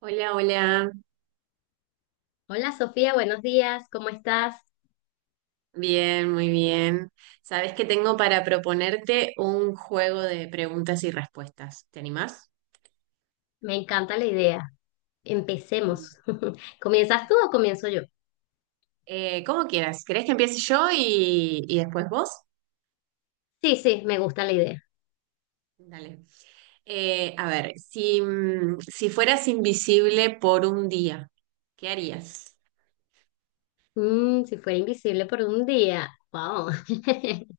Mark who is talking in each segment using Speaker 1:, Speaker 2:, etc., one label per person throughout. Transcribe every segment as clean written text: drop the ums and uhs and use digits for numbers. Speaker 1: Hola, hola.
Speaker 2: Hola Sofía, buenos días, ¿cómo estás?
Speaker 1: Bien, muy bien. Sabes que tengo para proponerte un juego de preguntas y respuestas. ¿Te animás?
Speaker 2: Me encanta la idea.
Speaker 1: Mm.
Speaker 2: Empecemos. ¿Comienzas tú o comienzo yo?
Speaker 1: Como quieras. ¿Querés que empiece yo y después vos?
Speaker 2: Sí, sí, me gusta la idea.
Speaker 1: Dale. A ver, si fueras invisible por un día, ¿qué harías?
Speaker 2: Si fuera invisible por un día, wow.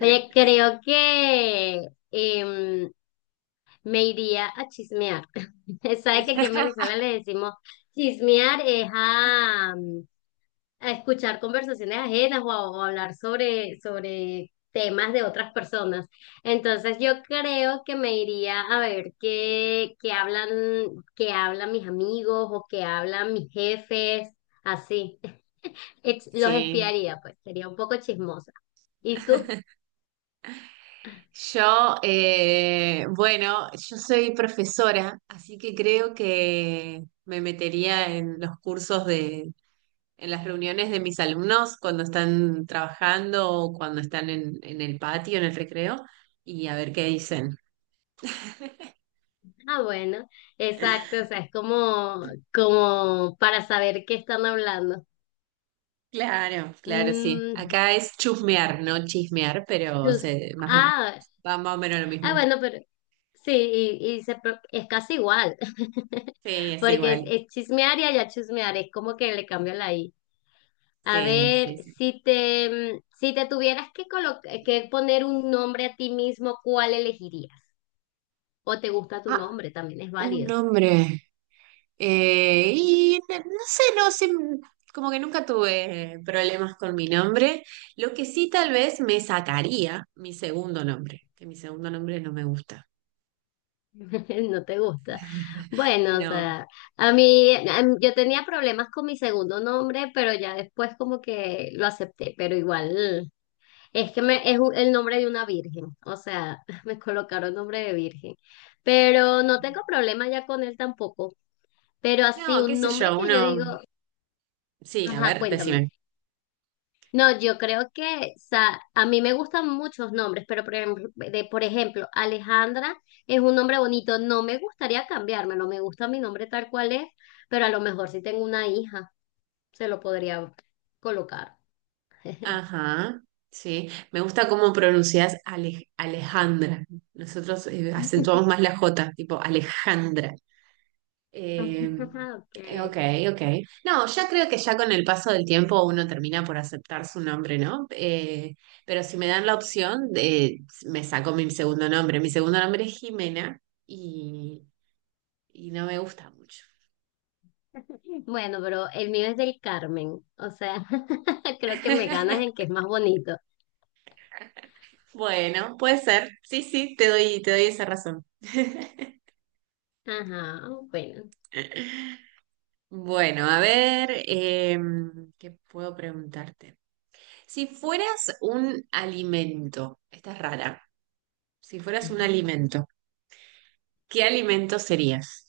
Speaker 2: Oye, creo que em, me iría a chismear. Sabe que aquí en Venezuela le decimos chismear es a escuchar conversaciones ajenas o a hablar sobre temas de otras personas. Entonces yo creo que me iría a ver qué hablan, qué hablan mis amigos o qué hablan mis jefes, así. Los
Speaker 1: Sí.
Speaker 2: espiaría, pues, sería un poco chismosa. ¿Y tú?
Speaker 1: Bueno, yo soy profesora, así que creo que me metería en los cursos de, en las reuniones de mis alumnos cuando están trabajando o cuando están en el patio, en el recreo, y a ver qué dicen.
Speaker 2: Ah, bueno, exacto, o sea, es como para saber qué están hablando.
Speaker 1: Claro, claro, sí.
Speaker 2: Mm,
Speaker 1: Acá es chusmear, no chismear, pero
Speaker 2: tus-
Speaker 1: se, más,
Speaker 2: ah,
Speaker 1: va más o menos lo
Speaker 2: ah,
Speaker 1: mismo.
Speaker 2: bueno, pero sí, y es casi igual,
Speaker 1: Sí, es
Speaker 2: porque es,
Speaker 1: igual.
Speaker 2: es chismear y allá chismear, es como que le cambio la I. A
Speaker 1: Sí,
Speaker 2: ver,
Speaker 1: sí, sí.
Speaker 2: si te tuvieras que poner un nombre a ti mismo, ¿cuál elegirías? ¿O te gusta tu
Speaker 1: Ah,
Speaker 2: nombre? También es
Speaker 1: un
Speaker 2: válido.
Speaker 1: nombre. Y no sé, como que nunca tuve problemas con mi nombre. Lo que sí tal vez me sacaría mi segundo nombre, que mi segundo nombre no me gusta.
Speaker 2: No te gusta. Bueno, o
Speaker 1: No,
Speaker 2: sea, yo tenía problemas con mi segundo nombre, pero ya después como que lo acepté, pero igual es que el nombre de una virgen, o sea, me colocaron nombre de virgen, pero no tengo problema ya con él tampoco, pero así
Speaker 1: no, qué
Speaker 2: un
Speaker 1: sé
Speaker 2: nombre
Speaker 1: yo,
Speaker 2: que yo
Speaker 1: uno...
Speaker 2: digo,
Speaker 1: Sí, a
Speaker 2: ajá,
Speaker 1: ver, decime.
Speaker 2: cuéntame. No, yo creo que, o sea, a mí me gustan muchos nombres, pero por ejemplo, Alejandra es un nombre bonito. No me gustaría cambiármelo, me gusta mi nombre tal cual es, pero a lo mejor si tengo una hija, se lo podría colocar.
Speaker 1: Ajá, sí. Me gusta cómo pronuncias Alejandra. Nosotros acentuamos más la J, tipo Alejandra. Eh,
Speaker 2: Okay.
Speaker 1: ok, ok. No, ya creo que ya con el paso del tiempo uno termina por aceptar su nombre, ¿no? Pero si me dan la opción, me saco mi segundo nombre. Mi segundo nombre es Jimena y, y no me gusta mucho.
Speaker 2: Bueno, pero el mío es del Carmen, o sea, creo que me ganas en que es más bonito.
Speaker 1: Bueno, puede ser. Sí, sí, te doy esa razón.
Speaker 2: Ajá, bueno.
Speaker 1: Bueno, a ver, ¿qué puedo preguntarte? Si fueras un alimento, esta es rara, si fueras un alimento, ¿qué alimento serías?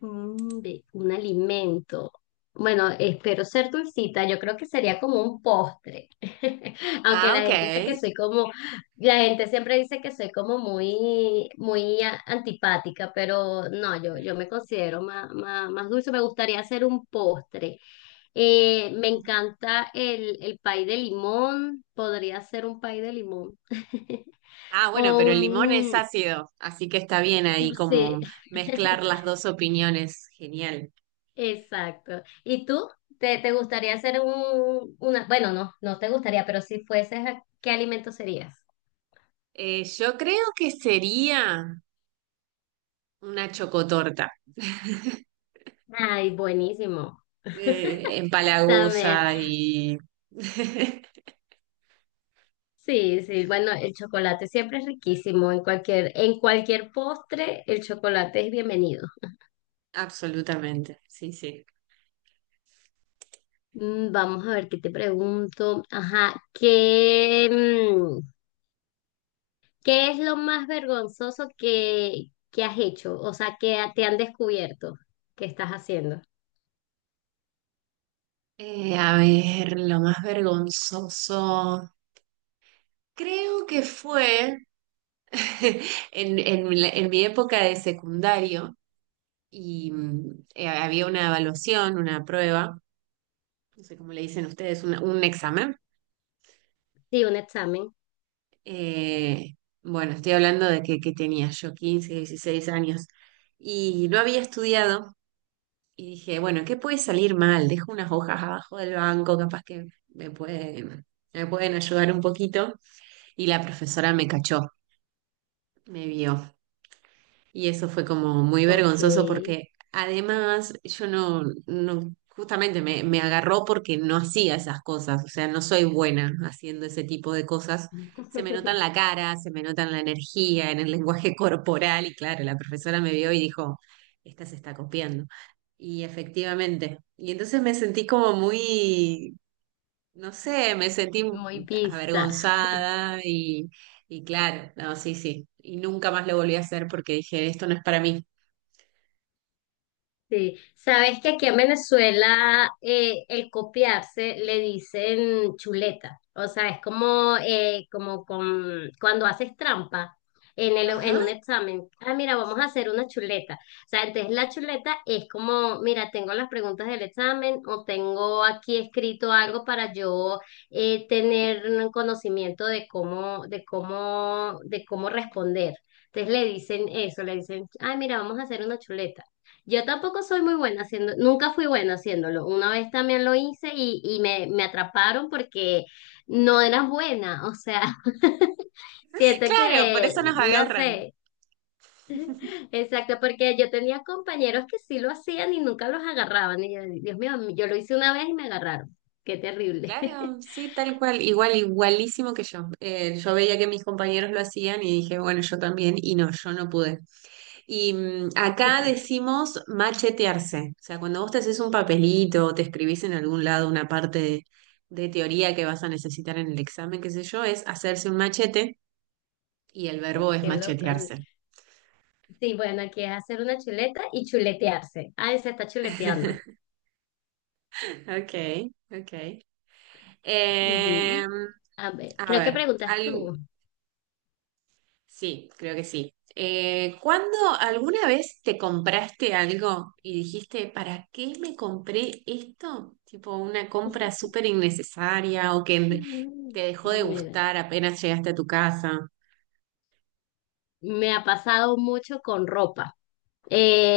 Speaker 2: De un alimento. Bueno, espero ser dulcita. Yo creo que sería como un postre. Aunque
Speaker 1: Ah,
Speaker 2: la
Speaker 1: ok.
Speaker 2: gente dice que soy como, la gente siempre dice que soy como muy, muy antipática, pero no, yo me considero más dulce. Me gustaría hacer un postre. Me encanta el pay de limón. Podría ser un pay de limón.
Speaker 1: Ah, bueno,
Speaker 2: O
Speaker 1: pero el limón es
Speaker 2: un,
Speaker 1: ácido, así que está bien ahí
Speaker 2: sí.
Speaker 1: como mezclar las dos opiniones. Genial.
Speaker 2: Exacto. ¿Y tú? ¿Te gustaría hacer un, una, bueno, no, no te gustaría, pero si fueses, ¿a ¿qué alimento serías?
Speaker 1: Yo creo que sería una chocotorta.
Speaker 2: Ay, buenísimo. También,
Speaker 1: Empalagosa y...
Speaker 2: sí, sí, bueno, el chocolate siempre es riquísimo. En cualquier postre, el chocolate es bienvenido.
Speaker 1: Absolutamente, sí, sí.
Speaker 2: Vamos a ver qué te pregunto. Ajá, ¿qué es lo más vergonzoso que has hecho? O sea, que te han descubierto que estás haciendo.
Speaker 1: A ver, lo más vergonzoso creo que fue en mi época de secundario. Y había una evaluación, una prueba, no sé cómo le dicen ustedes, un examen.
Speaker 2: Sí, un examen.
Speaker 1: Eh, bueno, estoy hablando de que tenía yo 15, 16 años y no había estudiado, y dije, bueno, ¿qué puede salir mal? Dejo unas hojas abajo del banco, capaz que me pueden, me pueden ayudar un poquito. Y la profesora me cachó, me vio. Y eso fue como muy
Speaker 2: Ok.
Speaker 1: vergonzoso porque además yo no justamente me agarró porque no hacía esas cosas, o sea, no soy buena haciendo ese tipo de cosas. Se me nota en la cara, se me nota en la energía, en el lenguaje corporal, y claro, la profesora me vio y dijo, esta se está copiando. Y efectivamente, y entonces me sentí como muy, no sé, me sentí
Speaker 2: Muy pista.
Speaker 1: avergonzada y claro, no, sí, sí. Y nunca más lo volví a hacer porque dije, esto no es para mí.
Speaker 2: Sí, sabes que aquí en Venezuela el copiarse le dicen chuleta, o sea, es como cuando haces trampa
Speaker 1: Ajá.
Speaker 2: en un examen, ah, mira, vamos a hacer una chuleta, o sea, entonces la chuleta es como, mira, tengo las preguntas del examen o tengo aquí escrito algo para yo tener un conocimiento de cómo responder. Entonces le dicen eso, le dicen, ah, mira, vamos a hacer una chuleta. Yo tampoco soy muy buena haciendo, nunca fui buena haciéndolo. Una vez también lo hice y me atraparon porque no era buena, o sea, siento
Speaker 1: Claro, por
Speaker 2: que,
Speaker 1: eso nos
Speaker 2: no
Speaker 1: agarran.
Speaker 2: sé, exacto, porque yo tenía compañeros que sí lo hacían y nunca los agarraban. Y yo, Dios mío, yo lo hice una vez y me agarraron. Qué terrible.
Speaker 1: Claro, sí, tal cual, igual, igualísimo que yo. Yo veía que mis compañeros lo hacían y dije, bueno, yo también, y no, yo no pude. Y acá decimos machetearse, o sea, cuando vos te haces un papelito o te escribís en algún lado una parte de teoría que vas a necesitar en el examen, qué sé yo, es hacerse un machete. Y el verbo es
Speaker 2: Qué loco.
Speaker 1: machetearse.
Speaker 2: Sí, bueno, aquí es hacer una chuleta y chuletearse. Ah, se está chuleteando.
Speaker 1: Ok, ok.
Speaker 2: Ujú.
Speaker 1: Em,
Speaker 2: A ver,
Speaker 1: a
Speaker 2: creo que
Speaker 1: ver,
Speaker 2: preguntas tú.
Speaker 1: sí, creo que sí. ¿Cuándo alguna vez te compraste algo y dijiste, ¿para qué me compré esto? Tipo una compra súper innecesaria o que
Speaker 2: Mm.
Speaker 1: te dejó de
Speaker 2: Mira,
Speaker 1: gustar apenas llegaste a tu casa.
Speaker 2: me ha pasado mucho con ropa.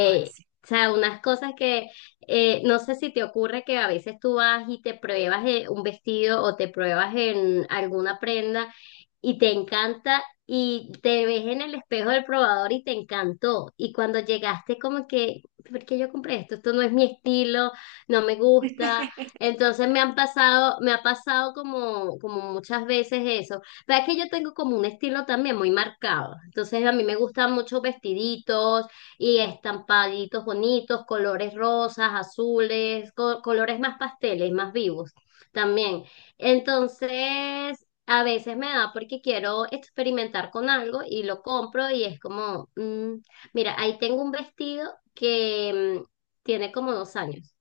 Speaker 1: Ay, sí.
Speaker 2: o sea, unas cosas que no sé si te ocurre que a veces tú vas y te pruebas un vestido o te pruebas en alguna prenda y te encanta y te ves en el espejo del probador y te encantó. Y cuando llegaste como que, ¿por qué yo compré esto? Esto no es mi estilo, no me gusta. Entonces me han pasado, me ha pasado como muchas veces eso. Pero es que yo tengo como un estilo también muy marcado. Entonces a mí me gustan muchos vestiditos y estampaditos bonitos, colores rosas, azules, colores más pasteles, más vivos también. Entonces, a veces me da porque quiero experimentar con algo y lo compro y es como, mira, ahí tengo un vestido que tiene como 2 años.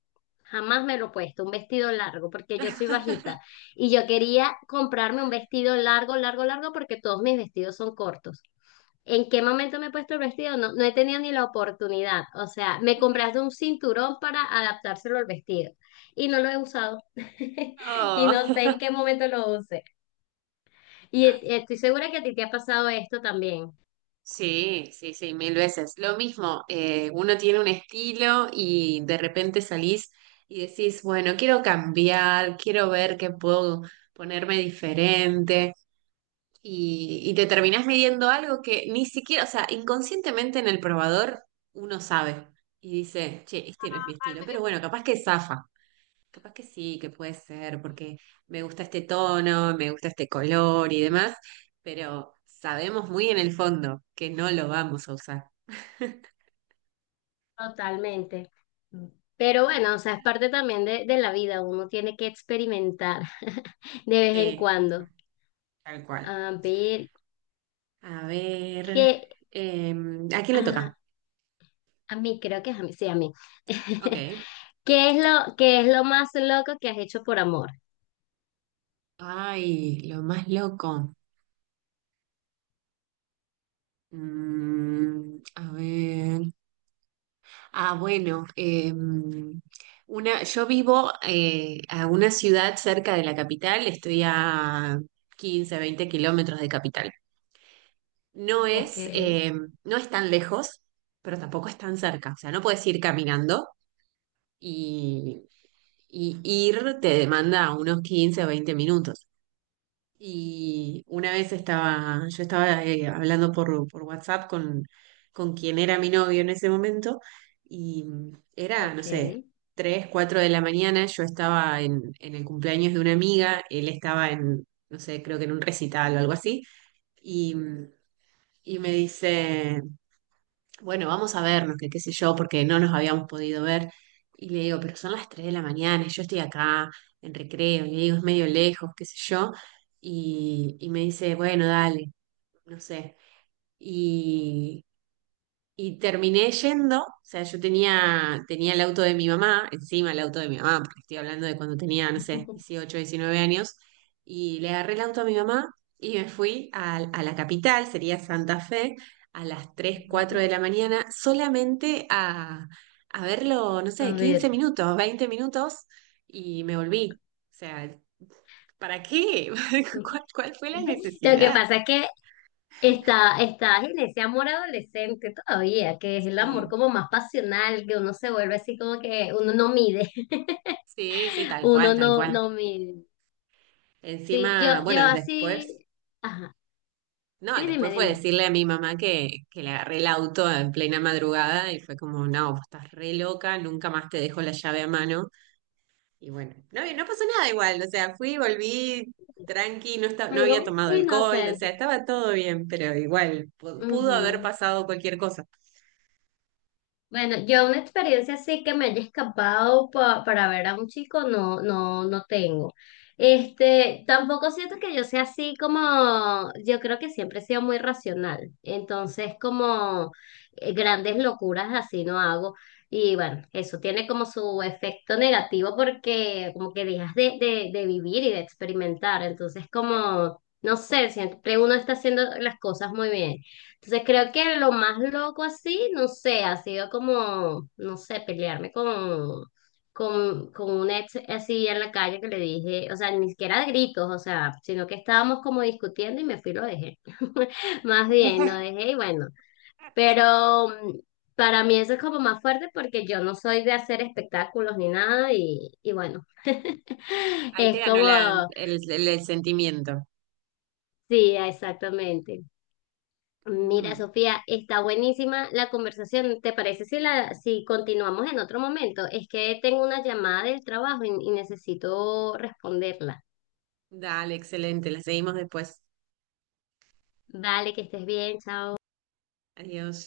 Speaker 2: Jamás me lo he puesto, un vestido largo, porque yo soy bajita y yo quería comprarme un vestido largo, largo, largo, porque todos mis vestidos son cortos. ¿En qué momento me he puesto el vestido? No, no he tenido ni la oportunidad. O sea, me compraste un cinturón para adaptárselo al vestido y no lo he usado. Y no
Speaker 1: Oh.
Speaker 2: sé en qué momento lo use. Y estoy segura que a ti te ha pasado esto también.
Speaker 1: Sí, sí, sí, mil veces. Lo mismo, uno tiene un estilo y de repente salís y decís, bueno, quiero cambiar, quiero ver qué puedo ponerme diferente. Y te terminás midiendo algo que ni siquiera, o sea, inconscientemente en el probador uno sabe y dice, che, este no es mi estilo, pero bueno, capaz que zafa. Capaz que sí, que puede ser, porque me gusta este tono, me gusta este color y demás, pero sabemos muy en el fondo que no lo vamos a usar.
Speaker 2: Totalmente. Pero bueno, o sea, es parte también de la vida. Uno tiene que experimentar de vez en
Speaker 1: Sí, tal cual.
Speaker 2: cuando.
Speaker 1: Tal cual.
Speaker 2: A ver,
Speaker 1: A ver,
Speaker 2: ¿qué?
Speaker 1: eh, ¿a quién le
Speaker 2: Ah,
Speaker 1: toca?
Speaker 2: a mí, creo que es a mí. Sí, a mí.
Speaker 1: Ok.
Speaker 2: ¿Qué es lo más loco que has hecho por amor?
Speaker 1: Ay, lo más loco. A ver. Ah, bueno, yo vivo a una ciudad cerca de la capital, estoy a 15-20 kilómetros de capital. No
Speaker 2: Ok,
Speaker 1: es, eh, no es tan lejos, pero tampoco es tan cerca. O sea, no puedes ir caminando, y, y ir te demanda unos 15 o 20 minutos. Y una vez yo estaba hablando por WhatsApp con quien era mi novio en ese momento, y era, no sé,
Speaker 2: ok.
Speaker 1: 3-4 de la mañana, yo estaba en el cumpleaños de una amiga, él estaba en, no sé, creo que en un recital o algo así, y, y me dice, bueno, vamos a vernos, que qué sé yo, porque no nos habíamos podido ver. Y le digo, pero son las 3 de la mañana, y yo estoy acá en recreo, y le digo, es medio lejos, qué sé yo. Y me dice, bueno, dale, no sé. Y terminé yendo, o sea, yo tenía el auto de mi mamá, encima el auto de mi mamá, porque estoy hablando de cuando tenía, no sé, 18-19 años, y le agarré el auto a mi mamá, y me fui a la capital, sería Santa Fe, a las 3-4 de la mañana, solamente a verlo, no
Speaker 2: A
Speaker 1: sé, 15
Speaker 2: ver.
Speaker 1: minutos, 20 minutos, y me volví. O sea, ¿para qué?
Speaker 2: Lo
Speaker 1: ¿¿Cuál fue la
Speaker 2: que
Speaker 1: necesidad?
Speaker 2: pasa es que está en ese amor adolescente todavía, que es el amor
Speaker 1: Sí,
Speaker 2: como más pasional, que uno se vuelve así como que uno no mide,
Speaker 1: sí, sí, tal cual,
Speaker 2: uno
Speaker 1: tal
Speaker 2: no,
Speaker 1: cual.
Speaker 2: no mide. Sí, yo,
Speaker 1: Encima,
Speaker 2: yo
Speaker 1: bueno, después,
Speaker 2: así, ajá,
Speaker 1: no,
Speaker 2: sí, dime,
Speaker 1: después fue
Speaker 2: dime.
Speaker 1: decirle a mi mamá que le agarré el auto en plena madrugada, y fue como, no, vos estás re loca, nunca más te dejo la llave a mano. Y bueno, no, no pasó nada igual, o sea, fui, volví tranqui, no, no
Speaker 2: Algo
Speaker 1: había tomado alcohol, o
Speaker 2: inocente.
Speaker 1: sea, estaba todo bien, pero igual, pudo haber pasado cualquier cosa.
Speaker 2: Bueno, yo una experiencia así que me haya escapado para ver a un chico, no, no, no tengo. Este, tampoco siento que yo sea así como, yo creo que siempre he sido muy racional. Entonces, como grandes locuras así no hago. Y bueno, eso tiene como su efecto negativo porque como que dejas de vivir y de experimentar. Entonces, como, no sé, siempre uno está haciendo las cosas muy bien. Entonces creo que lo más loco así, no sé, ha sido como, no sé, pelearme con un ex así en la calle que le dije, o sea, ni siquiera de gritos, o sea, sino que estábamos como discutiendo y me fui y lo dejé. Más bien, lo dejé y bueno, pero para mí eso es como más fuerte porque yo no soy de hacer espectáculos ni nada y bueno,
Speaker 1: Ahí te
Speaker 2: es
Speaker 1: ganó la, el,
Speaker 2: como,
Speaker 1: el- el sentimiento.
Speaker 2: sí, exactamente. Mira,
Speaker 1: Mm,
Speaker 2: Sofía, está buenísima la conversación. ¿Te parece si continuamos en otro momento? Es que tengo una llamada del trabajo y necesito responderla.
Speaker 1: Dale, excelente, la seguimos después.
Speaker 2: Vale, que estés bien, chao.
Speaker 1: Adiós.